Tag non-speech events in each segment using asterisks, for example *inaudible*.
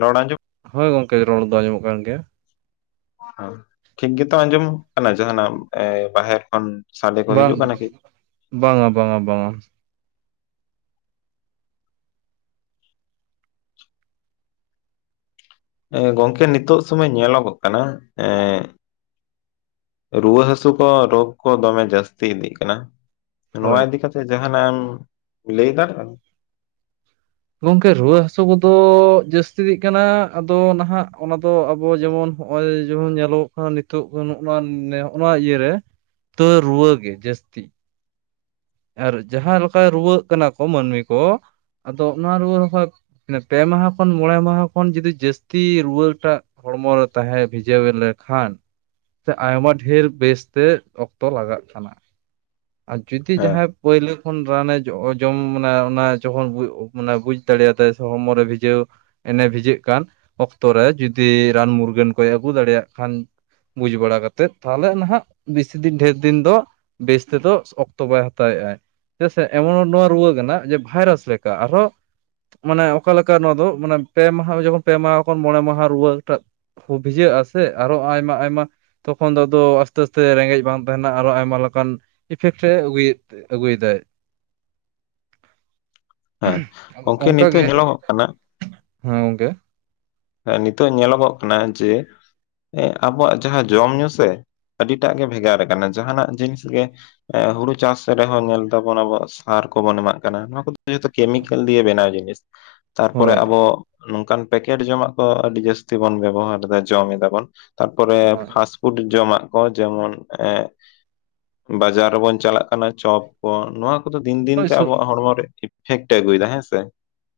ᱨᱚᱲ ᱟᱡᱚᱢ ᱦᱳᱭ ᱜᱚᱝᱠᱮ ᱨᱚᱲ ᱫᱚ ᱟᱡᱚᱢᱚᱜ ᱠᱟᱱ ᱜᱮᱭᱟ᱾ ᱦᱚ ᱴᱷᱤᱠ ᱜᱮᱛᱚ ᱟᱸᱡᱚᱢ ᱠᱟᱱᱟ ᱡᱟᱦᱟᱸᱱᱟᱜ ᱮ ᱵᱟᱦᱮᱨ ᱠᱷᱚᱱ? ᱥᱟᱰᱮ ᱠᱚ ᱦᱤᱡᱩᱜ ᱵᱟᱝ ᱠᱟᱱᱟ ᱠᱤ? ᱵᱟᱝᱟ ᱵᱟᱝᱟ ᱵᱟᱝᱟ ᱮ ᱜᱚᱝᱠᱮ ᱱᱤᱛᱚᱜ ᱥᱚᱢᱚᱭ ᱧᱮᱞᱚᱜᱚᱜ ᱠᱟᱱᱟ ᱮ ᱨᱩᱣᱟᱹ ᱦᱟᱹᱥᱩ ᱠᱚ ᱨᱳᱜᱽ ᱠᱚ ᱫᱚᱢᱮ ᱡᱟᱹᱥᱛᱤ ᱤᱫᱤᱜ ᱠᱟᱱᱟ? ᱱᱚᱣᱟ ᱦᱳᱭ ᱤᱫᱤ ᱠᱟᱛᱮᱜ ᱡᱟᱦᱟᱸᱱᱟᱜ ᱮᱢ ᱞᱟᱹᱭ ᱫᱟᱲᱮᱭᱟᱜ-᱾ᱟ ᱜᱚᱝᱠᱮ ᱨᱩᱣᱟᱹ ᱦᱟᱹᱥᱩ ᱠᱚᱫᱚ ᱡᱟᱹᱥᱛᱤᱜ ᱠᱟᱱᱟ ᱟᱫᱚ ᱱᱟᱦᱟᱜ ᱚᱱᱟ ᱫᱚ ᱟᱵᱚ ᱡᱮᱢᱚᱱ ᱦᱚᱜ-ᱚᱭ ᱡᱮᱢᱚᱱ ᱧᱮᱞᱚᱜᱚᱜ ᱠᱟᱱᱟ ᱱᱤᱛᱚᱜ ᱱᱚᱜ ᱱᱚᱜ-ᱟ ᱱᱚᱣᱟ ᱤᱭᱟᱹᱨᱮ᱾ ᱛᱚ ᱨᱩᱣᱟᱹ ᱜᱮ ᱡᱟᱹᱥᱛᱤ᱾ ᱟᱨ ᱡᱟᱦᱟ ᱞᱮᱠᱟ ᱨᱩᱣᱟᱹᱜ ᱠᱟᱱᱟ ᱠᱚ ᱢᱟᱹᱱᱢᱤ ᱠᱚ ᱟᱫᱚ ᱚᱱᱟ ᱨᱩᱣᱟᱹ ᱦᱚᱸᱠᱚ ᱯᱮ ᱢᱟᱦᱟ ᱠᱷᱚᱱ ᱢᱚᱬᱮ ᱢᱟᱦᱟ ᱠᱷᱚᱱ ᱡᱩᱫᱤ ᱡᱟᱹᱥᱛᱤ ᱨᱩᱣᱟᱹᱴᱟᱜ ᱦᱚᱲᱢᱚ ᱨᱮ ᱛᱟᱦᱮᱸ ᱵᱷᱤᱡᱟᱹᱣ ᱞᱮᱠᱷᱟᱱ ᱥᱮ ᱟᱭᱢᱟ ᱰᱷᱮᱨ ᱵᱮᱥᱛᱮ ᱚᱠᱛᱚ ᱞᱟᱜᱟᱜ ᱠᱟᱱᱟ ᱟᱨ ᱡᱩᱫᱤ ᱦᱮᱸ ᱡᱟᱦᱟᱸᱭ ᱯᱳᱭᱞᱳ ᱠᱷᱚᱱ ᱨᱟᱱᱮ ᱡᱚᱢ ᱢᱟᱱᱮ ᱚᱱᱟ ᱚᱱᱟ ᱡᱚᱠᱷᱚᱱ ᱢᱟᱱᱮ ᱵᱩᱡ ᱫᱟᱲᱮᱭᱟᱫᱟᱭ ᱥᱮ ᱦᱚᱲᱢᱚ ᱨᱮ ᱵᱷᱤᱡᱟᱹᱣ ᱮᱱᱮ ᱵᱷᱤᱡᱟᱹᱜ ᱠᱟᱱ ᱚᱠᱛᱚ ᱨᱮ ᱡᱩᱫᱤ ᱨᱟᱱ ᱢᱩᱨᱜᱟᱹᱱ ᱠᱚᱭ ᱟᱹᱜᱩ ᱫᱟᱲᱮᱭᱟᱜ ᱠᱷᱟᱱ ᱵᱩᱡ ᱵᱟᱲᱟ ᱠᱟᱛᱮᱫ ᱛᱟᱦᱚᱞᱮ ᱱᱟᱦᱟᱜ ᱵᱮᱥᱤ ᱫᱤᱱ ᱰᱷᱮᱨ ᱫᱤᱱ ᱫᱚ ᱵᱮᱥ ᱛᱮᱫᱚ ᱚᱠᱛᱚ ᱵᱟᱭ ᱦᱟᱛᱟᱣᱮᱜ-ᱟ᱾ ᱪᱮᱫᱟᱜ ᱥᱮ ᱮᱢᱚᱱ ᱱᱚᱣᱟ ᱨᱩᱣᱟᱹ ᱠᱟᱱᱟ ᱡᱮ ᱵᱷᱟᱭᱨᱟᱥ ᱞᱮᱠᱟ ᱟᱨᱦᱚᱸ ᱢᱟᱱᱮ ᱚᱠᱟᱞᱮᱠᱟ ᱱᱚᱣᱟ ᱫᱚ ᱢᱟᱱᱮ ᱯᱮ ᱢᱟᱦᱟ ᱡᱚᱠᱷᱚᱱ ᱯᱮ ᱢᱟᱦᱟ ᱢᱚᱬᱮ ᱢᱟᱦᱟ ᱨᱩᱣᱟᱹ ᱴᱟᱜ ᱵᱷᱤᱡᱟᱹᱜ ᱟᱥᱮ ᱟᱨᱚ ᱟᱭᱢᱟ ᱟᱭᱢᱟ ᱛᱚᱠᱷᱚᱱ ᱫᱚ ᱟᱫᱚ ᱟᱥᱛᱮ ᱟᱥᱛᱮ ᱨᱮᱸᱜᱮᱡ ᱵᱟᱝ ᱛᱟᱦᱮᱱᱟ ᱟᱨᱚ ᱟᱭᱢᱟ ᱞᱮᱠᱟᱱ ᱤᱯᱷᱮᱠᱴ ᱟᱜᱩᱭ ᱟᱹᱜᱩᱭᱮᱫᱟᱭ ᱦᱮᱸ ᱟᱫᱚ ᱜᱚᱝᱠᱮ ᱚᱱᱠᱟ ᱱᱤᱛᱚᱜ ᱜᱮ ᱧᱮᱞᱚᱜᱚᱜ ᱠᱟᱱᱟ ᱦᱮᱸ ᱜᱚᱝᱠᱮ ᱱᱤᱛᱚᱜ ᱧᱮᱞᱚᱜᱚᱜ ᱠᱟᱱᱟ ᱡᱮ ᱟᱵᱚᱣᱟᱜ ᱡᱟᱦᱟᱸ ᱡᱚᱢ ᱧᱩ ᱥᱮ ᱟᱹᱰᱤᱴᱟᱜ ᱜᱮ ᱵᱷᱮᱜᱟᱨ ᱟᱠᱟᱱᱟ ᱡᱟᱦᱟᱸᱱᱟᱜ ᱡᱤᱱᱤᱥ ᱜᱮ ᱮ ᱦᱩᱲᱩ ᱪᱟᱥ ᱨᱮᱦᱚᱸ ᱧᱮᱞ ᱫᱟᱵᱚᱱ ᱟᱵᱚᱣᱟᱜ ᱥᱟᱨ ᱠᱚᱵᱚᱱ ᱮᱢᱟᱜ ᱠᱟᱱᱟ ᱱᱚᱣᱟ ᱠᱚᱫᱚ᱾ ᱠᱮᱢᱤᱠᱮᱞ ᱫᱤᱭᱮ ᱵᱮᱱᱟᱣ ᱡᱤᱱᱤᱥ ᱛᱟᱨᱯᱚᱨᱮ ᱦᱳᱭ ᱟᱵᱚ ᱱᱚᱝᱠᱟᱱ ᱯᱮᱠᱮᱴ ᱡᱚᱢᱟᱜ ᱟᱹᱰᱤ ᱡᱟᱹᱥᱛᱤ ᱵᱚᱱ ᱵᱮᱵᱚᱦᱟᱨ ᱮᱫᱟ ᱡᱚᱢ ᱮᱫᱟ ᱵᱚᱱ ᱛᱟᱨᱯᱚᱨᱮ ᱦᱳᱭ ᱯᱟᱥ ᱯᱷᱩᱰ ᱡᱚᱢᱟᱜ ᱠᱚ ᱡᱮᱢᱚᱱ ᱮ ᱵᱟᱡᱟᱨ ᱨᱮᱵᱚᱱ ᱪᱟᱞᱟᱜ ᱠᱟᱱᱟ ᱪᱚᱯ ᱠᱚ ᱱᱚᱣᱟ ᱠᱚ ᱟᱫᱚ ᱫᱤᱱ ᱫᱤᱱ ᱦᱳᱭ ᱛᱮ ᱟᱵᱚᱣᱟᱜ ᱦᱚᱲᱢᱚ ᱨᱮ ᱤᱯᱷᱮᱠᱴ ᱮ ᱟᱹᱜᱩᱭᱮᱫᱟ ᱦᱮᱸᱥᱮ᱾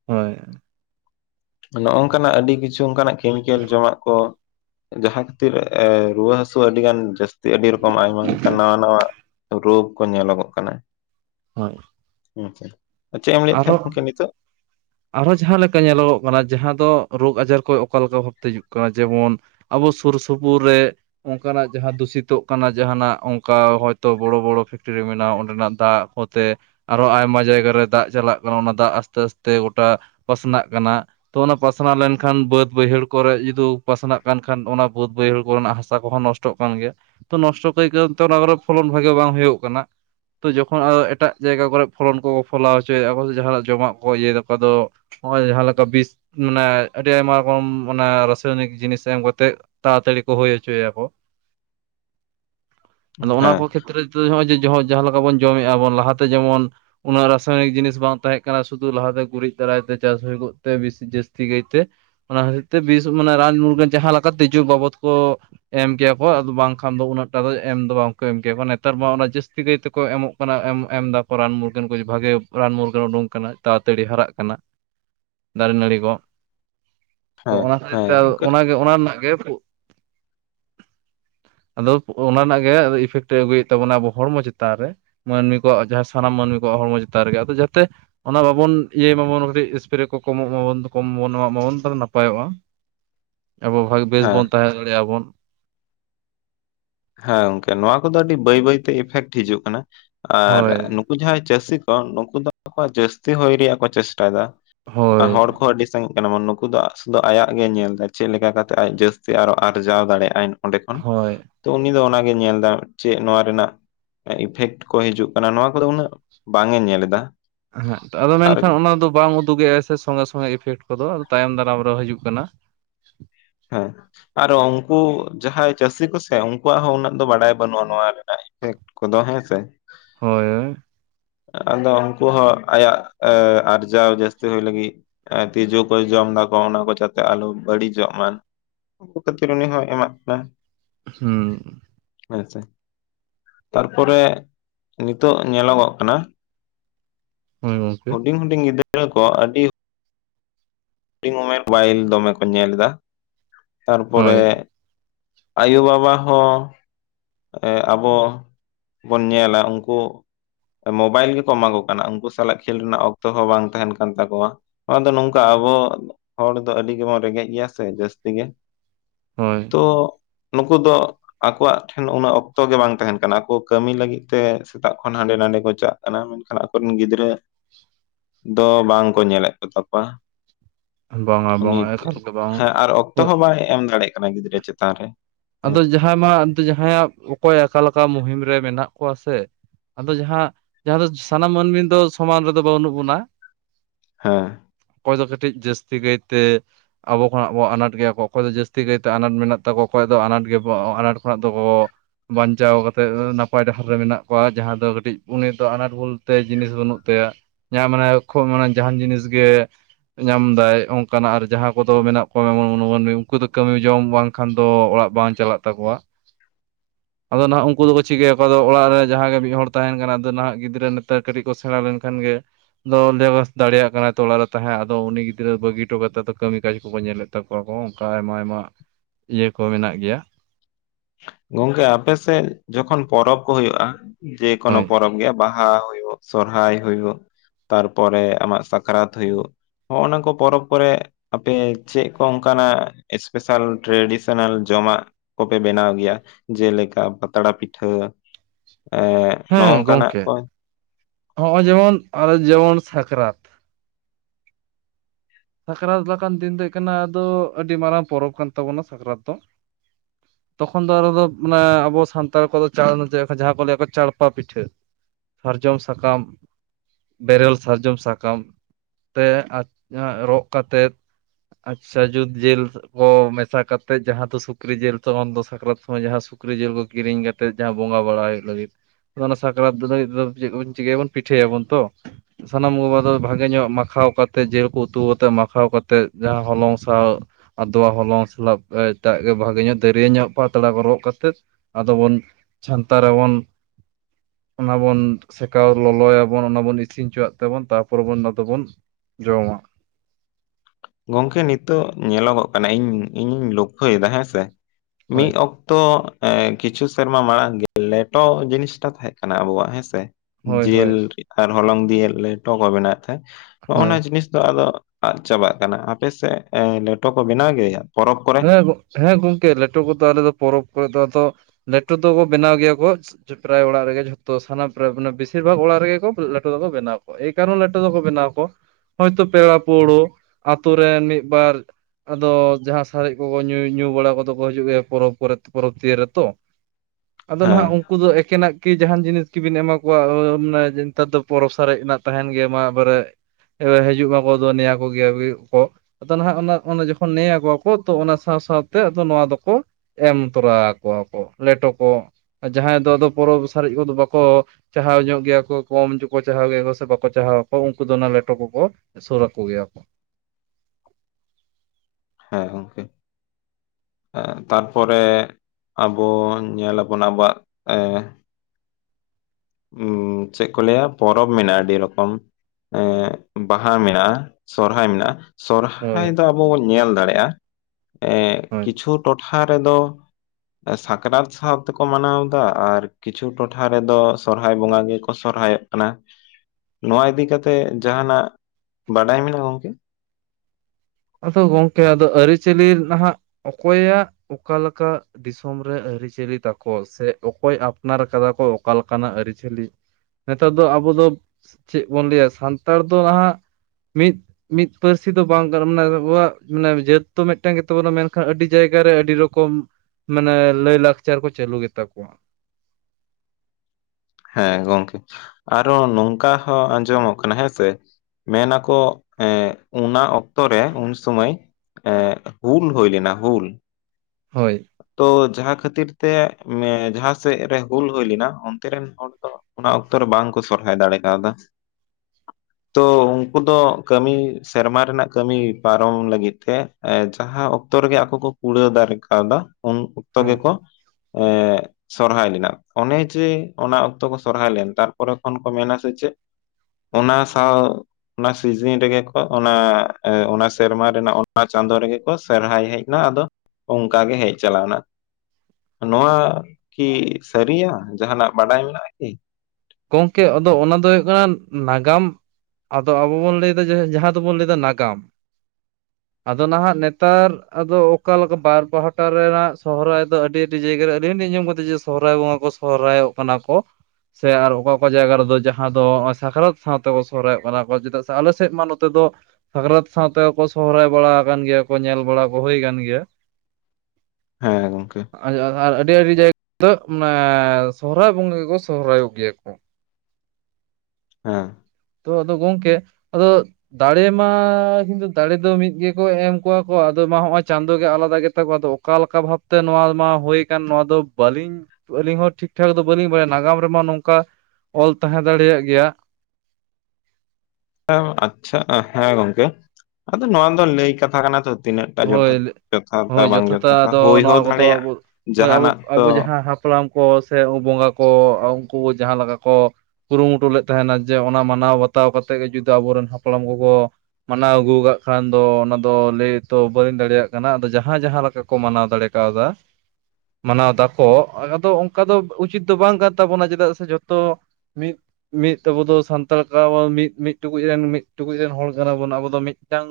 ᱦᱳᱭ ᱱᱚᱜ-ᱚᱝᱠᱟᱱᱟᱜ ᱟᱹᱰᱤ ᱠᱤᱪᱷᱩ ᱚᱱᱠᱟᱱᱟᱜ ᱠᱮᱢᱤᱠᱮᱞ ᱡᱚᱢᱟᱜ ᱠᱚ᱾ ᱡᱟᱦᱟᱸ ᱠᱷᱟᱹᱛᱤᱨ ᱮᱻ ᱨᱩᱣᱟᱹᱦᱟᱹᱥᱩ ᱟᱹᱰᱤ ᱜᱟᱱ ᱡᱟᱹᱥᱛᱤ ᱟᱹᱰᱤ ᱨᱚᱠᱚᱢ ᱟᱭᱢᱟ ᱞᱮᱠᱟᱱ ᱱᱟᱶᱟ ᱼ ᱱᱟᱶᱟ ᱨᱳᱜ ᱠᱚ ᱧᱮᱞᱚᱜᱚᱼᱜ ᱠᱟᱱᱟ᱾ ᱦᱳᱭ ᱟᱪᱪ ᱟᱪ ᱪᱮᱫ ᱮᱢ ᱞᱟᱹᱭᱮᱫ ᱛᱟᱦᱮᱸ ᱜᱚᱝᱠᱮ ᱱᱤᱛᱚᱜ? ᱟᱨᱚ ᱡᱟᱦᱟᱸ ᱞᱮᱠᱟ ᱧᱮᱞᱚᱜᱚᱼᱜ ᱠᱟᱱᱟ ᱡᱟᱦᱟᱸ ᱫᱚ ᱨᱳᱜ ᱟᱡᱟᱨ ᱠᱚ ᱚᱠᱟ ᱞᱮᱠᱟ ᱵᱷᱟᱵᱛᱮ ᱦᱤᱡᱩᱜ ᱠᱟᱱᱟ ᱡᱮᱢᱚᱱ ᱟᱵᱚ ᱥᱩᱨ, ᱥᱩᱯᱩᱨ, ᱨᱮ ᱚᱱᱠᱟᱱᱟᱼᱜ ᱡᱟᱦᱟᱸ ᱫᱩᱥᱤᱛᱚᱜ ᱠᱟᱱᱟ ᱡᱟᱦᱟᱱᱟᱼᱜ ᱚᱝᱠᱟ ᱦᱚᱭᱛᱳ ᱵᱚᱲᱚᱼ ᱵᱚᱲᱚ ᱯᱷᱮᱠᱴᱨᱤ ᱢᱮᱱᱟᱜ-ᱟ ᱚᱸᱰᱮᱱᱟᱜ ᱫᱟᱜ ᱦᱚᱛᱮ, ᱟᱨᱦᱚ ᱟᱭᱢᱟ ᱡᱟᱭᱜᱟ ᱨᱮ ᱫᱟᱜ ᱪᱟᱞᱟᱜ ᱠᱟᱱᱟ ᱚᱱᱟ ᱫᱟᱜ ᱟᱥᱛᱮ ᱟᱥᱛᱮ ᱜᱚᱴᱟ ᱯᱟᱥᱱᱟᱼᱜ ᱠᱟᱱᱟ ᱛᱚ ᱚᱱᱟ ᱯᱟᱥᱱᱟᱣ ᱞᱮᱱᱠᱷᱟᱱ ᱵᱟᱹᱫᱽ ᱵᱟᱹᱭᱦᱟᱹᱲ ᱠᱚᱨᱮ ᱡᱩᱫᱤ ᱯᱟᱥᱱᱟᱜ ᱠᱟᱱ ᱠᱷᱟᱱ ᱚᱱᱟ ᱵᱟᱹᱫ ᱵᱟᱹᱭᱦᱟᱹᱲ ᱠᱚᱨᱮᱱᱟᱼᱜ ᱦᱟᱥᱟ ᱠᱚᱦᱚᱸ ᱱᱚᱥᱴᱚ ᱱᱚᱥᱴᱚᱼᱜ ᱠᱟᱱ ᱜᱮᱭᱟ ᱛᱚ ᱱᱚᱥᱴᱚ ᱠᱟᱹᱛᱮ ᱚᱱᱟ ᱠᱚᱨᱮ ᱯᱷᱚᱞᱚᱱ ᱵᱷᱟᱜᱤ ᱵᱟᱝ ᱦᱩᱭᱩᱜ ᱠᱟᱱᱟ ᱛᱚ ᱡᱚᱠᱷᱚᱱ ᱟᱨ ᱮᱴᱟᱜ ᱡᱟᱭᱜᱟ ᱠᱚᱨᱮ ᱯᱷᱚᱞᱚᱱ ᱠᱚᱼᱠᱚ ᱯᱷᱚᱞᱟᱣ ᱦᱚᱪᱚᱭᱮᱫᱟ ᱠᱚ ᱥᱮ ᱡᱟᱦᱟᱱᱟᱼᱜ ᱡᱚᱢᱟᱜ ᱠᱚ ᱤᱭᱟᱹᱭ ᱫᱟᱠᱚ ᱟᱫᱚ ᱱᱚᱜᱚᱭ ᱡᱟᱦᱟᱸᱞᱮᱠᱟ ᱵᱤᱥ ᱢᱟᱱᱮ ᱟᱹᱰᱤ ᱟᱭᱢᱟ ᱨᱚᱠᱚᱢ ᱢᱟᱱᱮ ᱨᱟᱥᱟᱭᱚᱱᱤᱠ ᱡᱤᱱᱤᱥ ᱮᱢ ᱠᱟᱛᱮ ᱛᱟᱲᱟᱛᱟᱹᱲᱤ ᱠᱚ ᱦᱩᱭ ᱦᱚᱪᱚᱭᱟᱠᱚ *inaudible* ᱟᱫᱚ ᱚᱱᱟ ᱠᱚ ᱦᱮᱸ ᱠᱷᱮᱛᱨᱮ ᱱᱚᱜ-ᱚᱭ ᱡᱮ ᱡᱟᱦᱟᱸ ᱞᱮᱠᱟ ᱵᱚᱱ ᱡᱚᱢᱮᱫ-ᱟ ᱵᱚᱱ ᱞᱟᱦᱟᱛᱮ ᱡᱮᱢᱚᱱ ᱩᱱᱟᱹᱜ ᱨᱟᱥᱟᱭᱱᱤᱠ ᱡᱤᱱᱤᱥ ᱵᱟᱝ ᱛᱟᱦᱮᱸ ᱠᱟᱱᱟ ᱥᱩᱫᱷᱩ ᱞᱟᱦᱟ ᱛᱮ ᱜᱩᱨᱤᱡ ᱫᱟᱨᱟᱭ ᱛᱮ ᱪᱟᱥ ᱦᱩᱭᱩᱜᱚᱼᱜ ᱛᱮ ᱵᱮᱥᱤ ᱡᱟᱹᱥᱛᱤ ᱠᱟᱭᱛᱮ ᱚᱱᱟ ᱠᱷᱟᱛᱤᱨ ᱛᱮ ᱵᱤᱥ ᱢᱟᱱᱮ ᱨᱟᱱ ᱢᱩᱨᱜᱟᱹᱱ ᱡᱟᱦᱟᱸ ᱞᱮᱠᱟ ᱛᱮᱤᱡᱩ ᱵᱟᱵᱚᱫ ᱠᱚ ᱮᱢ ᱠᱮᱭᱟᱠᱚ ᱟᱫᱚ ᱵᱟᱝᱠᱷᱟᱱ ᱫᱚ ᱩᱱᱟᱹᱜ ᱴᱟᱠᱟ ᱫᱚ ᱮᱢ ᱫᱚ ᱵᱟᱝᱠᱚ ᱮᱢ ᱠᱮᱭᱟᱠᱚ ᱱᱮᱛᱟᱨ ᱢᱟ ᱚᱱᱟ ᱡᱟᱹᱥᱛᱤ ᱠᱟᱭ ᱛᱮᱠᱚ ᱮᱢᱚᱜ ᱠᱟᱱᱟ ᱚᱱᱟ ᱮᱢᱼᱮᱢ ᱫᱟᱠᱚ ᱨᱟᱱ ᱢᱩᱨᱜᱟᱹᱱ ᱠᱚ ᱢᱮ ᱵᱷᱟᱜᱮ ᱨᱟᱱ ᱢᱩᱨᱜᱟᱹᱱ ᱩᱰᱩᱝ ᱠᱟᱱᱟ ᱛᱟᱲᱟᱛᱟᱹᱲᱤ ᱦᱟᱨᱟᱜ ᱠᱟᱱᱟ ᱫᱟᱨᱮ ᱱᱟᱹᱲᱤ ᱠᱚ ᱛᱚ ᱦᱮᱸ ᱚᱱᱟ ᱠᱷᱟᱹᱛᱤᱨ ᱦᱮᱸ ᱛᱮ ᱜᱚᱝᱠᱮ ᱚᱱᱟᱜᱮ ᱚᱱᱟ ᱨᱮᱱᱟᱜ ᱜᱮ *inaudible* ᱟᱫᱚ ᱚᱱᱟ ᱨᱮᱱᱟᱜ ᱜᱮ ᱤᱯᱷᱮᱠᱴ ᱟᱹᱜᱩᱭᱮᱫ ᱛᱟᱵᱚᱱᱼᱟ, ᱟᱵᱚ ᱦᱚᱲᱢᱚ ᱪᱮᱛᱟᱱ ᱨᱮ ᱢᱟᱹᱱᱢᱤ ᱠᱚᱣᱟᱜ ᱡᱟᱦᱟᱸ ᱥᱟᱱᱟᱢ ᱢᱟᱹᱱᱢᱤ ᱠᱚᱣᱟᱜ ᱦᱚᱲᱢᱚ ᱪᱮᱛᱟᱱ ᱨᱮᱜᱮ ᱟᱫᱚ ᱡᱟᱛᱮ ᱚᱱᱟ ᱵᱟᱵᱚᱱ ᱤᱭᱟᱹᱭ ᱢᱟᱵᱚᱱ ᱠᱟᱹᱴᱤᱡ ᱤᱥᱮᱯᱮᱨᱮ ᱠᱚᱢᱚᱜ ᱢᱟᱵᱚᱱ ᱠᱚᱢᱧ ᱮᱢᱟᱜ ᱢᱟᱵᱚᱱ ᱱᱟᱯᱟᱭᱚᱜ-ᱟ ᱟᱵᱚ ᱵᱷᱟᱜᱮ ᱵᱮᱥ ᱦᱮᱸ ᱵᱚᱱ ᱛᱟᱦᱮᱸ ᱫᱟᱲᱮᱭᱟᱜ-ᱟ ᱵᱚᱱ᱾ ᱦᱮᱸ᱾ ᱜᱚᱝᱠᱮ ᱱᱚᱣᱟ ᱠᱚᱫᱚ ᱟᱹᱰᱤ ᱵᱟᱹᱭ, ᱵᱟᱹᱭᱛᱮ ᱤᱯᱷᱮᱠᱴ ᱦᱤᱡᱩᱜ ᱠᱟᱱᱟ ᱟᱨ ᱦᱳᱭ ᱩᱱᱠᱩ ᱡᱟᱦᱟᱸᱭ ᱪᱟᱹᱥᱤ ᱠᱚ ᱱᱩᱠᱩ ᱫᱚ ᱟᱠᱣᱟᱜ ᱡᱟᱹᱥᱛᱤ ᱦᱳᱭ ᱨᱮᱭᱟᱜ ᱠᱚ ᱪᱮᱥᱴᱟᱭ ᱫᱟ, ᱟᱨ ᱦᱳᱭ ᱦᱚᱲ ᱠᱚ ᱟᱹᱰᱤ ᱥᱟᱜᱮ ᱠᱟᱱᱟᱵᱚᱱ ᱱᱩᱠᱩ ᱫᱚ ᱥᱩᱫᱩ ᱟᱭᱟᱜ ᱧᱮᱞ ᱮᱫᱟ ᱪᱮᱫ ᱞᱮᱠᱟ ᱠᱟᱛᱮ ᱟᱡ ᱡᱟᱹᱥᱛᱤ ᱟᱨᱚ ᱟᱨᱡᱟᱣ ᱫᱟᱲᱮᱭᱟᱜ- ᱟᱭ ᱚᱸᱰᱮ ᱠᱷᱚᱱ ᱦᱳᱭ ᱛᱚ ᱩᱱᱤ ᱫᱚ ᱚᱱᱟᱜᱮᱭ ᱧᱮᱞ ᱮᱫᱟ ᱪᱮᱫ ᱱᱚᱣᱟ ᱨᱮᱱᱟᱜ ᱤᱯᱷᱮᱠᱴ ᱠᱚ ᱦᱤᱡᱩᱜ ᱠᱟᱱᱟ, ᱱᱚᱣᱟ ᱠᱚ-ᱫᱚ ᱩᱱᱟᱹᱜ ᱵᱟᱝ ᱮ ᱧᱮᱞ ᱮᱫᱟ ᱦᱮᱸ ᱟᱫᱚ ᱟᱨ ᱢᱮᱱᱠᱷᱟᱱ ᱚᱱᱟ ᱫᱚ ᱵᱟᱝᱢ ᱩᱫᱩᱜᱮᱫ-ᱟ ᱥᱮ ᱥᱚᱸᱜᱮ ᱼ ᱥᱚᱸᱜᱮ ᱤᱯᱷᱮᱠᱴ ᱠᱚ-ᱫᱚ ᱛᱟᱭᱚᱢ ᱫᱟᱨᱟᱢ ᱨᱮᱦᱚᱸ ᱦᱤᱡᱩᱜ ᱠᱟᱱᱟ᱾ ᱦᱮᱸ᱾ ᱟᱨᱚ ᱩᱱᱠᱩ ᱡᱟᱦᱟᱸᱭ ᱪᱟᱹᱥᱤ ᱠᱚᱥᱮ ᱩᱱᱠᱩᱣᱟᱜ ᱦᱚᱸ ᱩᱱᱟᱹᱜ ᱫᱚ ᱵᱟᱲᱟᱭ ᱵᱟᱹᱱᱩᱜ-ᱟ, ᱱᱚᱣᱟ ᱨᱮᱱᱟᱜ ᱤᱯᱷᱮᱠᱴ ᱠᱚᱫᱚ ᱦᱮᱸ ᱥᱮ ᱦᱳᱭᱻ ᱟᱫᱚ ᱩᱱᱠᱩ ᱦᱚᱸ ᱟᱭᱟᱜ ᱮᱸᱻ ᱟᱨᱡᱟᱣ ᱡᱟᱹᱥᱛᱤ ᱦᱳᱤ ᱞᱟᱹᱜᱤᱫ ᱮ ᱛᱤᱡᱩ ᱠᱚ ᱡᱚᱢ ᱫᱟᱠᱚ ᱚᱱᱟ ᱠᱚ ᱡᱟᱛᱮ ᱟᱞᱚ ᱵᱟᱹᱲᱤᱡᱚᱼᱜ ᱢᱟ᱾ ᱩᱱᱠᱩ ᱠᱷᱟᱹᱛᱤᱨ ᱩᱱᱤ ᱦᱚᱸᱭ ᱮᱢᱟᱜ ᱠᱟᱱᱟ ᱾ ᱦᱩᱸ ᱟᱪᱪᱷᱟ *unintelligible* ᱛᱟᱨᱯᱚᱨᱮ ᱱᱤᱛᱚᱜ ᱧᱮᱞᱚᱜᱚᱼᱜ ᱠᱟᱱᱟ ᱦᱳᱭ ᱜᱚᱝᱠᱮ ᱦᱩᱰᱤᱧ ᱦᱩᱰᱤᱧ ᱜᱤᱫᱽᱨᱟᱹ ᱠᱚ ᱟᱹᱰᱤ ᱦᱩᱰᱤᱧ ᱩᱢᱮᱨ ᱢᱳᱵᱟᱭᱤᱞ ᱫᱚᱢᱮ ᱠᱚ ᱧᱮᱞ ᱮᱫᱟ ᱛᱟᱨᱯᱚᱨᱮ ᱦᱳᱭ ᱟᱭᱳᱼᱵᱟᱵᱟ ᱦᱚᱸ ᱮᱸᱻ ᱟᱵᱚ ᱵᱚᱱ ᱧᱮᱞᱟ ᱩᱱᱠᱩ ᱢᱳᱵᱟᱭᱤᱞ ᱜᱮᱠᱚ ᱮᱢᱟ ᱠᱚ ᱠᱟᱱᱟ, ᱩᱱᱠᱩ ᱥᱟᱞᱟᱜ ᱠᱷᱮᱞ ᱨᱮᱱᱟᱜ ᱚᱠᱛᱚ ᱦᱚᱸ ᱵᱟᱝ ᱛᱟᱦᱮᱱ ᱠᱟᱱ ᱛᱟᱠᱚᱣᱟ ᱱᱚᱣᱟᱫᱚ ᱱᱚᱝᱠᱟ ᱟᱵᱚ ᱦᱚᱲ ᱫᱚ ᱟᱹᱰᱤ ᱜᱮ ᱵᱚᱱ ᱨᱮᱸᱜᱮᱡ ᱜᱮᱭᱟ ᱥᱮ ᱡᱟᱹᱥᱛᱤ ᱜᱮ ᱦᱳᱭ ᱾ ᱠᱚ ᱱᱩᱠᱩ ᱫᱚ ᱟᱠᱚᱣᱟᱼᱜ ᱴᱷᱮᱱ ᱩᱱᱟᱹᱜ ᱚᱠᱛᱚ ᱜᱮ ᱵᱟᱝ ᱛᱟᱦᱮᱱ ᱠᱟᱱᱟ, ᱟᱠᱚ ᱠᱟᱹᱢᱤ ᱞᱟᱹᱜᱤᱫ ᱛᱮ ᱥᱮᱛᱟᱜ ᱠᱷᱚᱱ ᱦᱟᱸᱰᱮ ᱱᱟᱰᱮ ᱠᱚ ᱪᱟᱜ ᱠᱟᱱᱟ ᱢᱮᱱᱠᱷᱟᱱ ᱟᱠᱚ ᱨᱮᱱ ᱜᱤᱫᱽᱨᱟᱹ ᱟᱜ ᱫᱚ ᱵᱟᱝ ᱠᱚ ᱧᱮᱞᱮᱫ ᱠᱚ ᱛᱟᱠᱚᱣᱟ ᱵᱟᱝᱟ ᱩᱱᱤ ᱵᱟᱝᱟ ᱮᱠᱟᱞ ᱜᱮ ᱵᱟᱝ ᱦᱮᱸ ᱟᱨ ᱚᱠᱛᱚ ᱦᱳᱭ ᱦᱚᱸ ᱵᱟᱭ ᱮᱢ ᱫᱟᱲᱮᱭᱟᱜ ᱠᱟᱱᱟ ᱜᱤᱫᱽᱨᱟᱹ ᱪᱮᱛᱟᱱ ᱨᱮ ᱦᱮᱸ ᱟᱫᱚ ᱡᱟᱦᱟᱸᱭ ᱢᱟ ᱡᱟᱦᱟᱸᱭᱟᱜ ᱚᱠᱚᱭ ᱚᱠᱟ ᱞᱮᱠᱟ ᱢᱩᱦᱤᱢ ᱨᱮ ᱢᱮᱱᱟᱜ ᱠᱚᱣᱟ ᱥᱮ ᱟᱫᱚ ᱡᱟᱦᱟᱸ ᱡᱟᱦᱟᱸ ᱫᱚ ᱥᱟᱱᱟᱢ ᱢᱟᱹᱱᱢᱤ ᱫᱚ ᱥᱚᱢᱟᱱ ᱨᱮᱫᱚ ᱵᱟᱹᱱᱩᱜ ᱵᱚᱱᱟ ᱦᱮᱸ ᱚᱠᱚᱭ ᱫᱚ ᱠᱟᱹᱴᱤᱡ ᱡᱟᱹᱥᱛᱤ ᱠᱟᱭᱛᱮ ᱟᱵᱚ ᱠᱷᱚᱱᱟᱜ ᱵᱚ ᱟᱱᱟᱴ ᱜᱮᱭᱟ ᱠᱚ ᱚᱠᱚᱭ ᱫᱚ ᱡᱟᱹᱥᱛᱤ ᱠᱟᱭᱛᱮ ᱟᱱᱟᱴ ᱢᱮᱱᱟᱜ ᱛᱟᱠᱚᱣᱟ ᱚᱠᱚᱭ ᱫᱚ ᱟᱱᱟᱴ ᱜᱮ ᱵᱟ ᱟᱱᱟᱴ ᱠᱷᱚᱱᱟᱜ ᱫᱚ ᱠᱚ ᱵᱟᱧᱪᱟᱣ ᱠᱟᱛᱮᱜ ᱱᱟᱯᱟᱭ ᱰᱟᱦᱟᱨ ᱨᱮ ᱢᱮᱱᱟᱜ ᱠᱚᱣᱟ ᱡᱟᱦᱟᱸ ᱫᱚ ᱠᱟᱹᱴᱤᱡ ᱩᱱᱤ ᱫᱚ ᱟᱱᱟᱴ ᱵᱚᱞᱛᱮ ᱡᱤᱱᱤᱥ ᱜᱮ ᱵᱟᱹᱱᱩᱜ ᱛᱟᱭᱟ ᱡᱟᱦᱟᱸ ᱢᱟᱱᱮ ᱠᱷᱩᱵ ᱢᱟᱱᱮ ᱡᱟᱦᱟᱱ ᱡᱤᱱᱤᱥ ᱜᱮ ᱧᱟᱢ ᱮᱫᱟᱭ ᱚᱱᱠᱟᱱᱟᱜ ᱟᱨ ᱡᱟᱦᱟᱸ ᱠᱚᱫᱚ ᱢᱮᱱᱟᱜ ᱠᱚᱣᱟ *unintelligible* ᱩᱱᱠᱩ ᱫᱚ ᱠᱟᱹᱢᱤ ᱡᱚᱢ ᱵᱟᱝᱠᱷᱟᱱ ᱛᱚ ᱚᱲᱟᱜ ᱵᱟᱝ ᱪᱟᱞᱟᱜ ᱛᱟᱠᱚᱣᱟ ᱟᱫᱚ ᱱᱟᱦᱟᱜ ᱩᱱᱠᱩ ᱫᱚᱠᱚ ᱪᱤᱠᱟᱹᱭᱟ ᱠᱚ ᱟᱫᱚ ᱚᱲᱟᱜ ᱨᱮ ᱡᱟᱦᱟᱸᱭ ᱜᱮ ᱢᱤᱫ ᱦᱚᱲ ᱛᱟᱦᱮᱱ ᱠᱟᱱᱟ ᱟᱫᱚ ᱱᱟᱦᱟᱜ ᱜᱤᱫᱽᱨᱟᱹ ᱱᱮᱛᱟᱨ ᱠᱟᱹᱴᱤᱡ ᱠᱚ ᱥᱮᱬᱟ ᱞᱮᱱᱠᱷᱟᱱ ᱜᱮ ᱟᱫᱚ ᱞᱮᱭ ᱟᱠᱚ ᱫᱟᱲᱮᱭᱟᱜ ᱠᱟᱱᱟᱭ ᱛᱚ ᱚᱲᱟᱜ ᱨᱮ ᱛᱟᱦᱮᱸ ᱟᱫᱚ ᱩᱱᱤ ᱜᱤᱫᱽᱨᱟᱹ ᱵᱟᱹᱜᱤ ᱦᱚᱴᱚ ᱠᱟᱛᱮᱫ ᱟᱫᱚ ᱠᱟᱹᱢᱤ ᱠᱟᱡᱽ ᱠᱚᱠᱚ ᱧᱮᱞᱮᱫ ᱛᱟᱠᱚᱣᱟ ᱠᱚ ᱚᱱᱠᱟ ᱟᱭᱢᱟ ᱟᱭᱢᱟ ᱤᱭᱟᱹ ᱠᱚ ᱢᱮᱱᱟᱜ ᱜᱮᱭᱟ ᱜᱚᱝᱠᱮ ᱟᱯᱮ ᱥᱮᱫ ᱡᱚᱠᱷᱚᱱ ᱯᱚᱨᱚᱵᱽ ᱠᱚ ᱦᱩᱭᱩᱜᱼᱟ ᱡᱮᱠᱳᱱᱳ ᱦᱳᱭ ᱯᱚᱨᱚᱵᱽ ᱜᱮ ᱵᱟ ᱦᱟ ᱦᱩᱭᱩᱜ ᱥᱚᱨᱦᱟᱭ ᱦᱩᱭᱩᱜ ᱛᱟᱨᱯᱚᱨᱮ ᱟᱢᱟᱜ ᱥᱟᱠᱨᱟᱛ ᱦᱩᱭᱩᱜ ᱱᱚᱸᱜᱼᱚ ᱱᱟ ᱠᱚ ᱯᱚᱨᱚᱵᱽ ᱠᱚᱨᱮ ᱟᱯᱮ ᱪᱮᱫ ᱠᱚ ᱚᱱᱠᱟᱱᱟᱜ ᱥᱯᱮᱥᱟᱞ ᱴᱨᱮᱰᱤᱥᱚᱱᱟᱞ ᱡᱚᱢᱟᱜ ᱯᱮ ᱵᱮᱱᱟᱣ ᱜᱮᱭᱟ ᱡᱮᱞᱮᱠᱟ ᱯᱟᱛᱲᱟ ᱯᱤᱴᱷᱟᱹ ᱮ ᱦᱮᱸ ᱜᱚᱝᱠᱮ ᱦᱚᱜᱼᱚᱭ ᱡᱮᱢᱚᱱ ᱟᱨ ᱡᱮᱢᱚᱱ ᱥᱟᱠᱨᱟᱛ ᱥᱟᱠᱨᱟᱛ ᱞᱮᱠᱟᱱ ᱫᱤᱱ ᱫᱚ ᱦᱩᱭᱩᱜ ᱠᱟᱱᱟ ᱟᱫᱚ ᱟᱹᱰᱤ ᱢᱟᱨᱟᱝ ᱯᱚᱨᱚᱵᱽ ᱠᱟᱱ ᱛᱟᱵᱚᱱᱟ ᱥᱟᱠᱨᱟᱛ ᱫᱚ ᱛᱚᱠᱷᱚᱱ ᱫᱚ ᱟᱨᱚ ᱫᱚ ᱢᱟᱱᱮ ᱟᱵᱚ ᱥᱟᱱᱛᱟᱲ ᱠᱚᱫᱚ *unintelligible* ᱡᱟᱦᱟᱸ ᱠᱚ ᱞᱟᱹᱭ ᱟᱠᱚ ᱪᱟᱲᱯᱟ ᱯᱤᱴᱷᱟᱹ ᱥᱟᱨᱡᱚᱢ ᱥᱟᱠᱟᱢ ᱵᱮᱨᱮᱞ ᱥᱟᱨᱡᱚᱢ ᱥᱟᱠᱟᱢ ᱛᱮ ᱡᱟᱦᱟᱸ ᱨᱚᱜ ᱠᱟᱛᱮᱫ ᱟᱪᱪᱷᱟ ᱡᱩᱛ ᱡᱮᱹᱞ ᱠᱚ ᱢᱮᱥᱟ ᱠᱟᱛᱮᱫ ᱡᱟᱦᱟᱸ ᱫᱚ ᱥᱩᱠᱨᱤ ᱡᱮᱹᱞ ᱛᱚᱠᱷᱚᱱ ᱫᱚ ᱥᱟᱠᱨᱟᱛ ᱥᱚᱢᱚᱭ ᱡᱟᱦᱟ ᱥᱩᱠᱨᱤ ᱡᱮᱹᱞ ᱠᱚ ᱠᱤᱨᱤᱧ ᱠᱟᱛᱮᱫ ᱡᱟᱦᱟ ᱵᱚᱸᱜᱟ ᱵᱟᱲᱟᱭ ᱦᱩᱭᱩᱜ ᱞᱟᱹᱜᱤᱫ ᱟᱫᱚ ᱚᱱᱟ ᱥᱟᱠᱨᱟᱛ ᱫᱚᱥᱟᱨ ᱦᱟᱹᱨᱤᱡ ᱫᱚ ᱪᱮᱫ ᱵᱚᱱ ᱪᱤᱠᱟᱹᱭᱟᱵᱚᱱ ᱯᱤᱴᱷᱟᱹᱭᱟᱵᱚᱱ ᱛᱚ ᱥᱟᱱᱟᱢ *unintelligible* ᱫᱚ ᱵᱷᱟᱜᱮ ᱧᱚᱜ ᱢᱟᱠᱷᱟᱣ ᱠᱟᱛᱮ *unintelligible* ᱠᱩ ᱩᱛᱩ ᱠᱟᱛᱮᱫ ᱢᱟᱠᱷᱟᱣ ᱠᱟᱛᱮᱫ ᱡᱟᱦᱟ ᱦᱚᱞᱚᱝ ᱥᱟᱶ ᱟᱫᱚᱣᱟ ᱦᱚᱞᱚᱝ ᱥᱟᱞᱟᱜ ᱮᱴᱟᱜ ᱜᱮ ᱵᱷᱟᱜᱮ ᱧᱚᱜ ᱫᱟᱹᱨᱭᱟᱹ ᱧᱚᱜ ᱯᱟᱛᱲᱟ ᱠᱚ ᱨᱚᱜ ᱠᱟᱛᱮᱫ ᱟᱫᱚ ᱵᱚᱱ ᱪᱷᱟᱱᱛᱟ ᱨᱮᱵᱚᱱ ᱚᱱᱟ ᱵᱚᱱ ᱥᱮᱠᱟᱣ ᱞᱚᱞᱚᱭᱟᱵᱚᱱ ᱚᱱᱟ ᱵᱚᱱ ᱤᱥᱤᱱ ᱦᱚᱪᱚᱣᱟᱜ ᱛᱮᱵᱚᱱ ᱛᱟᱨᱯᱚᱨᱮ ᱵᱚᱱ ᱟᱫᱚ ᱵᱚᱱ ᱡᱚᱢᱟ ᱜᱚᱝᱠᱮ ᱱᱤᱛᱚᱜ ᱧᱮᱞᱚᱜᱚᱜ ᱠᱟᱱᱟ ᱤᱧ ᱤᱧᱤᱧ ᱞᱳᱠᱠᱷᱳᱭ ᱮᱫᱟ ᱦᱮᱸ ᱥᱮ ᱦᱳᱭ ᱢᱤᱫ ᱚᱠᱛᱚ ᱮᱸᱻ ᱠᱤᱪᱷᱩ ᱥᱮᱨᱢᱟ ᱢᱟᱲᱟᱝ ᱜᱮ ᱞᱮᱴᱚ ᱡᱤᱱᱤᱥᱴᱟᱜ ᱛᱟᱦᱮᱸ ᱠᱟᱱᱟ ᱟᱵᱚᱣᱟᱜ ᱦᱮᱸ ᱥᱮ ᱦᱳᱭ ᱦᱳᱭ ᱡᱮᱞ ᱟᱨ ᱦᱚᱞᱚᱝ ᱫᱤᱭᱮ ᱞᱮᱴᱚ ᱠᱚ ᱵᱮᱱᱟᱣᱮᱫ ᱛᱟᱦᱮᱸ ᱱᱚᱜ-ᱚ ᱦᱳᱭ ᱱᱟ ᱡᱤᱱᱤᱥ ᱱᱚᱣᱟ ᱫᱚ ᱟᱫ ᱪᱟᱵᱟᱜ ᱠᱟᱱᱟ ᱟᱯᱮ ᱥᱮᱫ ᱞᱮᱴᱚ ᱠᱚ ᱵᱮᱱᱟᱣ ᱜᱮᱭᱟ ᱯᱚᱨᱚᱵᱽ ᱠᱚᱨᱮ ᱦᱮᱸ ᱦᱮᱸ ᱜᱚᱝᱠᱮ ᱞᱮᱴᱚ ᱠᱚᱫᱚ ᱟᱞᱮ ᱫᱚ ᱯᱚᱨᱚᱵᱽ ᱠᱚᱨᱮ ᱫᱚ ᱟᱫᱚ ᱞᱮᱴᱚ ᱫᱚᱠᱚ ᱵᱮᱱᱟᱣ ᱜᱮᱭᱟ ᱠᱚ ᱯᱨᱟᱭ ᱚᱲᱟᱜ ᱨᱮᱜᱮ ᱡᱷᱚᱛᱚ ᱥᱟᱱᱟᱢ ᱢᱟᱱᱮ ᱵᱮᱥᱤᱨ ᱵᱷᱟᱜᱽ ᱚᱲᱟᱜ ᱨᱮᱜᱮ ᱠᱚ ᱞᱮᱴᱚ ᱫᱚᱠᱚ ᱵᱮᱱᱟᱣ ᱟᱠᱚ ᱮᱹᱭ ᱠᱟᱨᱚᱱ ᱞᱮᱴᱚ ᱫᱚᱠᱚ ᱵᱮᱱᱟᱣ ᱟᱠᱚ ᱦᱚᱭᱛᱚ ᱯᱮᱲᱟ ᱯᱟᱹᱲᱦᱟᱹ ᱟᱛᱳ ᱨᱮ ᱢᱤᱫ ᱵᱟᱨ ᱟᱫᱚ ᱡᱟᱦᱟ ᱥᱟᱨᱮᱡ ᱠᱚᱠᱚ ᱧᱩ ᱧᱩ ᱵᱟᱲᱟ ᱠᱚᱫᱚ ᱠᱚ ᱦᱤᱡᱩᱜ ᱜᱮᱭᱟ ᱯᱚᱨᱚᱵᱽ ᱠᱚᱨᱮ ᱯᱚᱨᱚᱵᱽ *unintelligible* ᱨᱮᱛᱚ ᱟᱫᱚ ᱦᱮᱸ ᱱᱟᱦᱟᱜ ᱩᱱᱠᱩ ᱫᱚ ᱮᱠᱮᱱᱟᱜ ᱠᱤ ᱡᱟᱦᱟᱱ ᱡᱤᱱᱤᱥ ᱠᱤᱵᱤᱱ ᱮᱢᱟ ᱠᱚᱣᱟ ᱢᱟᱱᱮ ᱱᱮᱛᱟᱨ ᱫᱚ ᱯᱚᱨᱚᱵᱽ ᱥᱟᱨᱮᱡ ᱨᱮᱱᱟᱜ ᱛᱟᱦᱮᱸᱱ ᱜᱮᱢᱟ ᱵᱟᱨᱮ ᱦᱤᱡᱩᱜ ᱢᱟᱠᱚ ᱱᱮ ᱟᱠᱚ ᱜᱮᱭᱟ ᱠᱚ ᱟᱫᱚ ᱱᱟᱦᱟᱜ ᱚᱱᱟ ᱡᱚᱠᱷᱚᱱ ᱱᱮᱭ ᱟᱠᱚ ᱟᱠᱚ ᱠᱚ ᱛᱚ ᱚᱱᱟ ᱥᱟᱶ ᱥᱟᱶᱛᱮ ᱟᱫᱚ ᱱᱚᱣᱟ ᱫᱚᱠᱚ ᱮᱢ ᱛᱚᱨᱟ ᱟᱠᱚᱣᱟ ᱠᱚ ᱞᱮᱴᱚ ᱠᱚ ᱡᱟᱦᱟᱸᱭ ᱫᱚ ᱟᱫᱚ ᱯᱚᱨᱚᱵᱽ ᱥᱟᱨᱮᱡ ᱠᱚᱫᱚ ᱵᱟᱠᱚ ᱪᱟᱦᱟᱣ ᱧᱚᱜ ᱜᱮᱭᱟ ᱠᱚ ᱠᱚᱢ ᱪᱚ ᱠᱚ ᱪᱟᱦᱟᱣ ᱜᱮᱭᱟ ᱠᱚᱥᱮ ᱵᱟᱠᱚ ᱪᱟᱦᱟᱣ ᱟᱠᱚ ᱩᱱᱠᱩ ᱫᱚ ᱚᱱᱟ ᱞᱮᱴᱚ ᱠᱚᱠᱚ ᱥᱳᱨ ᱨᱟᱠᱚ ᱜᱮᱭᱟ ᱠᱚ᱾ ᱦᱮᱸ ᱜᱚᱝᱠᱮ᱾ ᱮᱸ ᱛᱟᱨᱯᱚᱨᱮ ᱟᱵᱚ ᱧᱮᱞᱟᱵᱚᱱ ᱟᱵᱚᱣᱟᱜ ᱮᱸ ᱩᱻ ᱪᱮᱜ ᱠᱚ ᱞᱟᱹᱭᱟ ᱯᱚᱨᱚᱵᱽ ᱢᱮᱱᱟᱜᱼᱟ ᱟᱹᱰᱤ ᱨᱚᱠᱚᱢ, ᱮᱻ ᱵᱟᱦᱟ ᱢᱮᱱᱟᱜᱼᱟ, ᱥᱚᱨᱦᱟᱭ ᱢᱮᱱᱟᱜᱼᱟ᱾ ᱥᱚᱨᱦᱟᱭ ᱦᱳᱭ ᱫᱚ ᱟᱵᱚ ᱵᱚᱱ ᱧᱮᱞ ᱫᱟᱲᱮᱜᱼᱟ ᱮᱻ ᱦᱳᱭ ᱠᱤᱪᱷᱩ ᱴᱚᱴᱷᱟ ᱨᱮᱫᱚ ᱥᱟᱠᱨᱟᱛ ᱥᱟᱶ ᱛᱮᱠᱚ ᱢᱟᱱᱟᱣ ᱫᱟ ᱟᱨ ᱠᱤᱪᱷᱩ ᱴᱚᱴᱷᱟ ᱨᱮᱫᱚ ᱥᱚᱨᱦᱟᱭ ᱵᱚᱸᱜᱟ ᱜᱮᱠᱚ ᱥᱚᱨᱦᱟᱭᱼᱚᱜ ᱠᱟᱱᱟ᱾ ᱱᱚᱣᱟ ᱤᱫᱤ ᱠᱟᱛᱮᱜ ᱡᱟᱦᱟᱸᱱᱟᱜ ᱵᱟᱰᱟᱭ ᱢᱮᱱᱟᱜᱼᱟ ᱜᱚᱝᱠᱮ? ᱟᱫᱚ ᱜᱚᱝᱠᱮ ᱟᱫᱚ ᱟᱹᱨᱤᱼᱪᱟᱹᱞᱤ ᱱᱟᱦᱟᱜ ᱚᱠᱚᱭᱟᱜ ᱚᱠᱟ ᱞᱮᱠᱟ ᱫᱤᱥᱚᱢ ᱨᱮ ᱟᱹᱨᱤᱼᱪᱟᱹᱞᱤ ᱛᱟᱠᱚ ᱥᱮ ᱚᱠᱚᱭ ᱟᱯᱱᱟᱨ ᱠᱟᱫᱟ ᱠᱚ ᱚᱠᱟ ᱞᱮᱠᱟᱱᱟᱜ ᱟᱹᱨᱤᱼᱪᱟᱹᱞᱤ᱾ ᱱᱮᱛᱟᱨ ᱫᱚ ᱟᱵᱚ ᱫᱚ ᱪᱮᱫ ᱵᱚᱱ ᱞᱟᱹᱭᱟ ᱥᱟᱱᱛᱟᱲ ᱫᱚ ᱦᱟᱜ ᱢᱤᱫ ᱢᱤᱫ ᱯᱟᱹᱨᱥᱤ ᱫᱚ ᱵᱟᱝ *inaudible* ᱢᱟᱱᱮ ᱡᱟᱹᱛ ᱛᱚ ᱢᱤᱫᱴᱮᱝ ᱜᱮᱛᱟᱵᱚᱱᱟ ᱢᱮᱱᱠᱷᱟᱱ ᱟᱹᱰᱤ ᱡᱟᱭᱜᱟᱮ ᱟᱹᱰᱤ ᱨᱚᱠᱚᱢ ᱢᱟᱱᱮ ᱞᱟᱹᱭ ᱞᱟᱠᱪᱟᱨ ᱠᱚ ᱪᱟᱹᱞᱩ ᱜᱮᱛᱟ ᱠᱚᱣᱟ᱾ ᱦᱮᱸ ᱜᱚᱝᱠᱮ, ᱟᱨᱚ ᱱᱚᱝᱠᱟ ᱦᱚᱸ ᱟᱸᱡᱚᱢᱚᱜ ᱠᱟᱱᱟ ᱦᱮᱸ ᱥᱮ ᱢᱮᱱ ᱟᱠᱚ ᱮ ᱚᱱᱟ ᱚᱠᱛᱚ ᱨᱮ ᱩᱱ ᱥᱚᱢᱟᱹᱭ ᱮ ᱦᱩᱞ ᱦᱳᱭ ᱞᱮᱱᱟ ᱦᱩᱞ᱾ ᱦᱳᱭ᱾ ᱛᱚ ᱡᱟᱦᱟᱸ ᱠᱷᱟᱹᱛᱤᱨ ᱛᱮ ᱡᱟᱦᱟᱸ ᱥᱮ ᱨᱮ ᱦᱩᱞ ᱦᱳᱭ ᱞᱮᱱᱟ ᱚᱱᱛᱮᱨᱮᱱ ᱦᱚᱲ ᱫᱚ ᱚᱱᱟ ᱚᱠᱛᱚ ᱨᱮ ᱵᱟᱝ ᱠᱚ ᱥᱚᱨᱦᱟᱭ ᱫᱟᱲᱮ ᱠᱟᱣᱫᱟ᱾ ᱛᱚ ᱩᱱᱠᱩ ᱫᱚ ᱠᱟᱹᱢᱤ ᱥᱮᱨᱢᱟ ᱨᱮᱱᱟᱜ ᱠᱟᱹᱢᱤ ᱯᱟᱨᱚᱢ ᱞᱟᱹᱜᱤᱫ ᱛᱮ ᱮᱸ ᱡᱟᱦᱟᱸ ᱚᱠᱛᱚ ᱨᱮᱜᱮ ᱟᱠᱚ ᱠᱚ ᱠᱩᱲᱟᱹᱣ ᱫᱟᱲᱮ ᱠᱟᱣᱫᱟ ᱩᱱ ᱚᱠᱛᱚ ᱦᱮᱸ ᱜᱮᱠᱚ ᱮᱻ ᱥᱚᱨᱦᱟᱭ ᱞᱮᱱᱟ, ᱚᱱᱮ ᱡᱮ ᱚᱱᱟ ᱚᱠᱛᱚ ᱠᱚ ᱥᱚᱨᱦᱟᱭ ᱞᱮᱱ ᱛᱟᱨᱯᱚᱨᱮ ᱠᱷᱚᱱ ᱠᱚ ᱢᱮᱱᱟ ᱥᱮ ᱪᱮᱫ ᱚᱱᱟ ᱥᱟᱶ ᱚᱱᱟ ᱥᱤᱡᱤᱱ ᱨᱮᱜᱮ ᱠᱚ ᱚᱱᱟ ᱚᱱᱟ ᱥᱮᱨᱢᱟ ᱨᱮᱱᱟᱜ ᱚᱱᱟ ᱪᱟᱸᱫᱳ ᱨᱮᱜᱮ ᱠᱚ ᱥᱚᱨᱦᱟᱭ ᱦᱮᱡ ᱱᱟ ᱟᱫᱚ ᱚᱝᱠᱟ ᱜᱮ ᱦᱮᱡ ᱪᱟᱞᱟᱣ ᱱᱟ᱾ ᱱᱚᱣᱟ ᱠᱤ ᱥᱟᱹᱨᱤᱭᱟ ᱡᱟᱦᱟᱸᱱᱟᱜ ᱵᱟᱰᱟᱭ ᱢᱮᱱᱟᱜᱼᱟ ᱠᱤ? ᱜᱳᱝᱠᱮ ᱟᱫᱚ ᱚᱱᱟ ᱫᱚ ᱦᱳᱭᱳᱜ ᱠᱟᱱᱟ ᱱᱟᱜᱟᱢ ᱟᱫᱚ ᱟᱵᱚ ᱵᱚᱱ ᱞᱟᱹᱭᱮᱫᱟ ᱡᱮ ᱡᱟᱦᱟᱸ ᱫᱚᱵᱚᱱ ᱞᱟᱹᱭᱫᱟ ᱱᱟᱜᱟᱢ *unintelligible* ᱟᱫᱚ ᱱᱟᱦᱟᱜ ᱱᱮᱛᱟᱨ ᱟᱫᱚ ᱚᱠᱟᱞᱮᱠᱟ ᱵᱟᱨ ᱯᱟᱦᱴᱟ ᱨᱮᱱᱟᱜ ᱥᱚᱦᱚᱨᱟᱭ ᱫᱚ ᱟᱹᱰᱤ ᱟ. ᱰᱤ ᱡᱟᱭᱜᱟ ᱨᱮ ᱟᱹᱰᱤᱜᱟᱱ ᱤᱧ ᱟᱡᱚᱢ ᱠᱟᱫᱟ ᱡᱮ ᱥᱚᱦᱚᱨᱟᱭ ᱵᱚᱸᱜᱟ ᱠᱚ ᱥᱚᱦᱨᱟᱭᱚᱜ ᱠᱟᱱᱟ ᱠᱚ, ᱥᱮ ᱟᱨ ᱚᱠᱟ ᱚᱠᱟ ᱡᱟᱭᱜᱟ ᱨᱮᱫᱚ ᱡᱟᱦᱟᱸ ᱫᱚ ᱱᱜᱼᱚᱭ ᱥᱟᱠᱨᱟᱛ ᱥᱟᱶ ᱛᱮᱠᱚ ᱥᱚᱦᱨᱟᱭᱚᱜ ᱠᱟᱱᱟ ᱠᱚ ᱪᱮᱫᱟᱜ ᱥᱮ ᱟᱞᱮ ᱥᱮᱫ ᱢᱟ ᱱᱚᱛᱮ ᱫᱚ ᱥᱟᱠᱨᱟᱛ ᱥᱟᱶ ᱛᱮᱦᱚ ᱠᱚ ᱥᱚᱦᱨᱟᱭ ᱵᱟᱲᱟ ᱠᱟᱱ ᱜᱮᱭᱟ ᱠᱚ ᱧᱮᱞ ᱵᱟᱲᱟ ᱠᱚ ᱦᱩᱭ ᱟᱠᱟᱱ ᱜᱮᱭᱟ᱾ ᱦᱮᱸ ᱜᱚᱝᱠᱮ᱾ ᱟᱪᱷᱟ ᱟᱨ ᱟᱹᱰᱤ ᱟᱹᱰᱤ ᱡᱟᱭᱜᱟ ᱫᱚ ᱮᱻ ᱥᱚᱦᱨᱟᱭ ᱵᱚᱸᱜᱟ ᱜᱮᱠᱚ ᱥᱚᱦᱨᱟᱭᱚᱜ ᱜᱮᱭᱟ ᱠᱚ᱾ ᱦᱮᱸ᱾ ᱛᱚ ᱟᱫᱚ ᱜᱚᱝᱠᱮ ᱟᱫᱚ ᱫᱟᱲᱮ ᱢᱟ ᱠᱤᱱᱛᱩ ᱫᱟᱲᱮ ᱫᱚ ᱢᱤᱫ ᱜᱮᱠᱚ ᱮᱢ ᱠᱚᱣᱟ ᱠᱚ ᱟᱫᱚ ᱢᱟ ᱦᱚᱜ ᱚᱭ ᱪᱟᱸᱫᱳ ᱜᱮ ᱟᱞᱟᱫᱟ ᱜᱮᱛᱟ ᱠᱚᱣᱟ ᱟᱫᱚ ᱚᱠᱟ ᱞᱮᱠᱟ ᱵᱷᱟᱵᱽ ᱛᱮ ᱱᱚᱣᱟ ᱢᱟ ᱦᱳᱭ ᱠᱟᱱ ᱱᱚᱣᱟ ᱫᱚ ᱵᱟᱹᱞᱤᱧ ᱟᱹᱞᱤᱧ ᱦᱚᱸ ᱴᱷᱤᱠ ᱴᱷᱟᱠ ᱫᱚ ᱵᱟᱹᱞᱤᱧ ᱵᱟᱲᱟᱭᱟ ᱱᱟᱜᱟᱢ ᱨᱮᱢᱟ ᱱᱚᱝᱠᱟ ᱚᱞ ᱛᱟᱦᱮᱸ ᱫᱟᱲᱮᱭᱟᱜ ᱜᱮᱭᱟ᱾ *unintelligible* ᱟᱪᱪᱷᱟ ᱦᱮᱸ ᱜᱚᱝᱠᱮ ᱟᱫᱚ ᱱᱚᱣᱟ ᱫᱚ ᱞᱟᱹᱭ ᱠᱟᱛᱷᱟ ᱠᱟᱱᱟ ᱛᱚ᱾ ᱛᱤᱱᱟᱹᱜ ᱴᱟ ᱡᱚᱛᱷᱟ ᱦᱳᱭ ᱡᱚᱛᱷᱟᱛᱟ ᱦᱳᱭ ᱵᱟᱝ ᱡᱚᱛᱷᱟᱛᱟ ᱟᱫᱚ ᱦᱳᱭ ᱦᱚᱸ ᱱᱚᱣᱟ ᱠᱚᱫᱚ ᱫᱟᱲᱮᱭᱟᱜ-ᱟ, ᱟᱵᱚ ᱦᱳᱭ ᱟᱵᱚ ᱡᱟᱦᱟᱱᱟᱜ ᱛᱚ ᱟᱵᱚ ᱡᱟᱦᱟᱸ ᱦᱟᱯᱲᱟᱢ ᱠᱚ ᱥᱮ ᱵᱚᱸᱜᱟ ᱠᱚ ᱩᱝᱠᱩ ᱡᱟᱦᱟᱸ ᱞᱮᱠᱟ ᱠᱚ ᱠᱩᱨᱩ ᱢᱩᱴᱩ ᱞᱮᱫ ᱛᱟᱦᱮᱱᱟ ᱡᱮ ᱚᱱᱟ ᱢᱟᱱᱟᱣ ᱵᱟᱛᱟᱣ ᱠᱟᱛᱮ ᱜᱮ ᱡᱩᱫᱤ ᱟᱵᱚᱨᱮᱱ ᱦᱟᱯᱲᱟᱢ ᱠᱚᱠᱚ ᱢᱟᱱᱟᱣ ᱟᱹᱜᱩ ᱠᱟᱜ ᱠᱷᱟᱱ ᱫᱚ ᱚᱱᱟ ᱫᱚ ᱞᱟᱹᱭ ᱛᱚ ᱵᱟᱹᱧ ᱫᱟᱲᱮᱭᱟᱜ ᱠᱟᱱᱟ ᱟᱫᱚ ᱡᱟᱦᱟᱸᱭ ᱡᱟᱦᱟᱸ ᱞᱮᱠᱟ ᱠᱚ ᱢᱟᱱᱟᱣ ᱫᱟᱲᱮ ᱠᱟᱣᱫᱟ ᱢᱟᱱᱟᱣ ᱫᱟᱠᱚ ᱟᱫᱚ ᱚᱝᱠᱟ ᱫᱚ ᱩᱪᱤᱛ ᱫᱚ ᱵᱟᱝ ᱠᱟᱱ ᱛᱟᱵᱚᱱᱟ ᱪᱮᱫᱟᱜ ᱥᱮ ᱡᱷᱚᱛᱚᱼ ᱢᱤᱫ ᱢᱤᱫ ᱟᱵᱚ ᱫᱚ ᱥᱟᱱᱛᱟᱲ ᱠᱟᱱᱟᱵᱚᱱ ᱢᱤᱫ ᱢᱤᱫ ᱴᱩᱠᱩᱡ ᱨᱮᱱ ᱢᱤᱫ ᱴᱩᱠᱩᱡ ᱨᱮᱱ ᱦᱚᱲ ᱠᱟᱱᱟ ᱵᱚᱱ ᱟᱵᱚ ᱫᱚ ᱢᱤᱜᱴᱟᱝᱼᱼ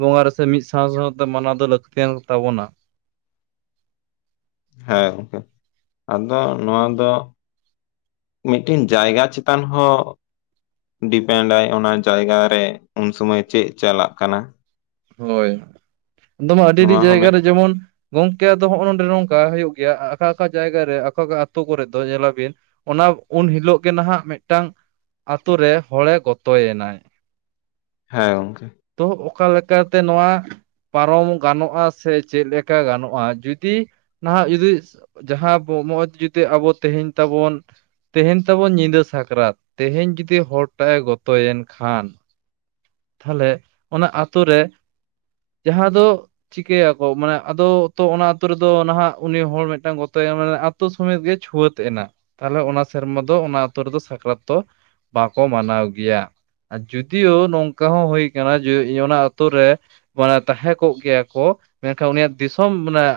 ᱵᱚᱸᱜᱟ ᱨᱮᱥᱮ ᱢᱤᱫ ᱥᱟᱶ ᱥᱟᱶᱛᱮ ᱢᱟᱱᱟᱣ ᱫᱚ ᱞᱟᱹᱠᱛᱤ ᱭᱟᱱ ᱛᱟᱵᱚᱱᱟ᱾ ᱦᱮᱸ ᱜᱚᱝᱠᱮ ᱟᱫᱚ ᱱᱚᱣᱟ ᱫᱚᱼᱼ ᱢᱤᱴᱤᱱ ᱡᱟᱭᱜᱟ ᱪᱮᱛᱟᱱ ᱦᱚᱸᱼᱼ ᱰᱤᱯᱮᱱᱸᱰ ᱟᱭ ᱚᱱᱟ ᱡᱟᱭᱜᱟ ᱨᱮ ᱩᱱ ᱥᱩᱢᱚᱭ ᱪᱮᱫ ᱪᱟᱞᱟᱜ ᱠᱟᱱᱟ᱾ ᱦᱳᱭ ᱟᱫᱚ ᱢᱟ ᱟᱹᱰᱤ ᱟᱹᱰᱤ ᱱᱚᱣᱟ ᱦᱚᱸ ᱡᱟᱭᱜᱟ ᱢᱤᱫ ᱨᱮ ᱡᱮᱢᱚᱱᱼᱼ ᱜᱚᱝᱠᱮ ᱟᱫᱚ ᱦᱚᱸᱜ ᱚ ᱱᱚᱰᱮ ᱱᱚᱝᱠᱟ ᱦᱩᱭᱩᱜ ᱜᱮᱭᱟ ᱟᱠᱟ ᱚᱠᱟ ᱡᱟᱭᱜᱟ ᱨᱮ ᱟᱠᱟ ᱠᱟ ᱟᱹᱛᱳ ᱠᱚᱨᱮ ᱫᱚ ᱧᱮᱞᱟᱵᱤᱱᱼ ᱚᱱᱟ ᱩᱱ ᱦᱤᱞᱳᱜ ᱜᱮ ᱱᱟᱦᱟᱜ ᱢᱮᱜᱴᱟᱝᱼᱼ ᱟᱛᱳ ᱨᱮ ᱦᱚᱲᱮ ᱜᱚᱛᱚᱭᱮᱱᱟᱭ, ᱦᱮᱸ ᱜᱚᱝᱠᱮ ᱛᱚ ᱚᱠᱟ ᱞᱮᱠᱟᱛᱮ ᱱᱚᱣᱟᱼ ᱯᱟᱨᱚᱢ ᱜᱟᱱᱚᱜ-ᱟ ᱥᱮ ᱪᱮᱫ ᱞᱮᱠᱟ ᱜᱟᱱᱚᱜ-ᱟ ᱡᱩᱫᱤ ᱱᱟᱦᱟᱜ ᱡᱩᱫᱤᱼ ᱡᱟᱦᱟᱸ *inaudible* ᱡᱩᱫᱤ ᱟᱵᱚ ᱛᱮᱦᱮᱧ ᱛᱟᱵᱚᱱᱼ ᱛᱮᱦᱮᱧ ᱛᱟᱵᱚᱱ ᱧᱤᱫᱟᱹ ᱥᱟᱠᱨᱟᱛ ᱛᱮᱦᱮᱧ ᱡᱩᱫᱤ ᱦᱚᱲᱴᱟᱜ ᱮ ᱜᱚᱛᱚᱭᱮᱱ ᱠᱷᱟᱱ, ᱛᱟᱦᱞᱮ ᱚᱱᱟ ᱟᱛᱳ ᱨᱮ ᱡᱟᱦᱟᱸ ᱫᱚᱼ ᱪᱤᱠᱟᱹᱭᱟᱠᱚ ᱢᱟᱱᱮ ᱟᱫᱚ ᱛᱚ ᱚᱱᱟ ᱟᱹᱛᱩᱳ ᱨᱮᱫᱚ ᱱᱟᱦᱟᱜ ᱩᱱᱤ ᱦᱚᱲ ᱢᱮᱜᱴᱟᱝ ᱜᱚᱛᱚᱭᱮᱱ ᱢᱟᱱᱮᱼ *inaudible* ᱥᱚᱢᱚᱭ ᱜᱮ ᱪᱷᱩᱣᱟᱹᱛ ᱮᱱᱟ ᱛᱟᱦᱞᱮ ᱚᱱᱟ ᱥᱮᱨᱢᱟ ᱫᱚ ᱚᱱᱟ ᱟᱹᱛᱳ ᱨᱮᱫᱚ ᱥᱟᱠᱨᱟᱛ ᱛᱚ ᱵᱟᱠᱚ ᱢᱟᱱᱟᱣ ᱜᱮᱭᱟ ᱟᱨ ᱡᱩᱫᱤᱭᱳ ᱱᱚᱝᱠᱟ ᱦᱚᱸ ᱦᱳᱭ ᱠᱟᱱᱟ ᱡᱮ ᱤᱧ ᱚᱱᱟᱼ ᱟᱛᱳ ᱨᱮ ᱢᱟᱱᱮ ᱛᱟᱦᱮᱸ ᱠᱚᱜ ᱜᱮᱭᱟ ᱠᱚ ᱢᱮᱱᱠᱷᱟᱱ ᱩᱱᱤᱭᱟᱜ ᱫᱤᱥᱚᱢ ᱢᱟᱱᱮᱼᱼ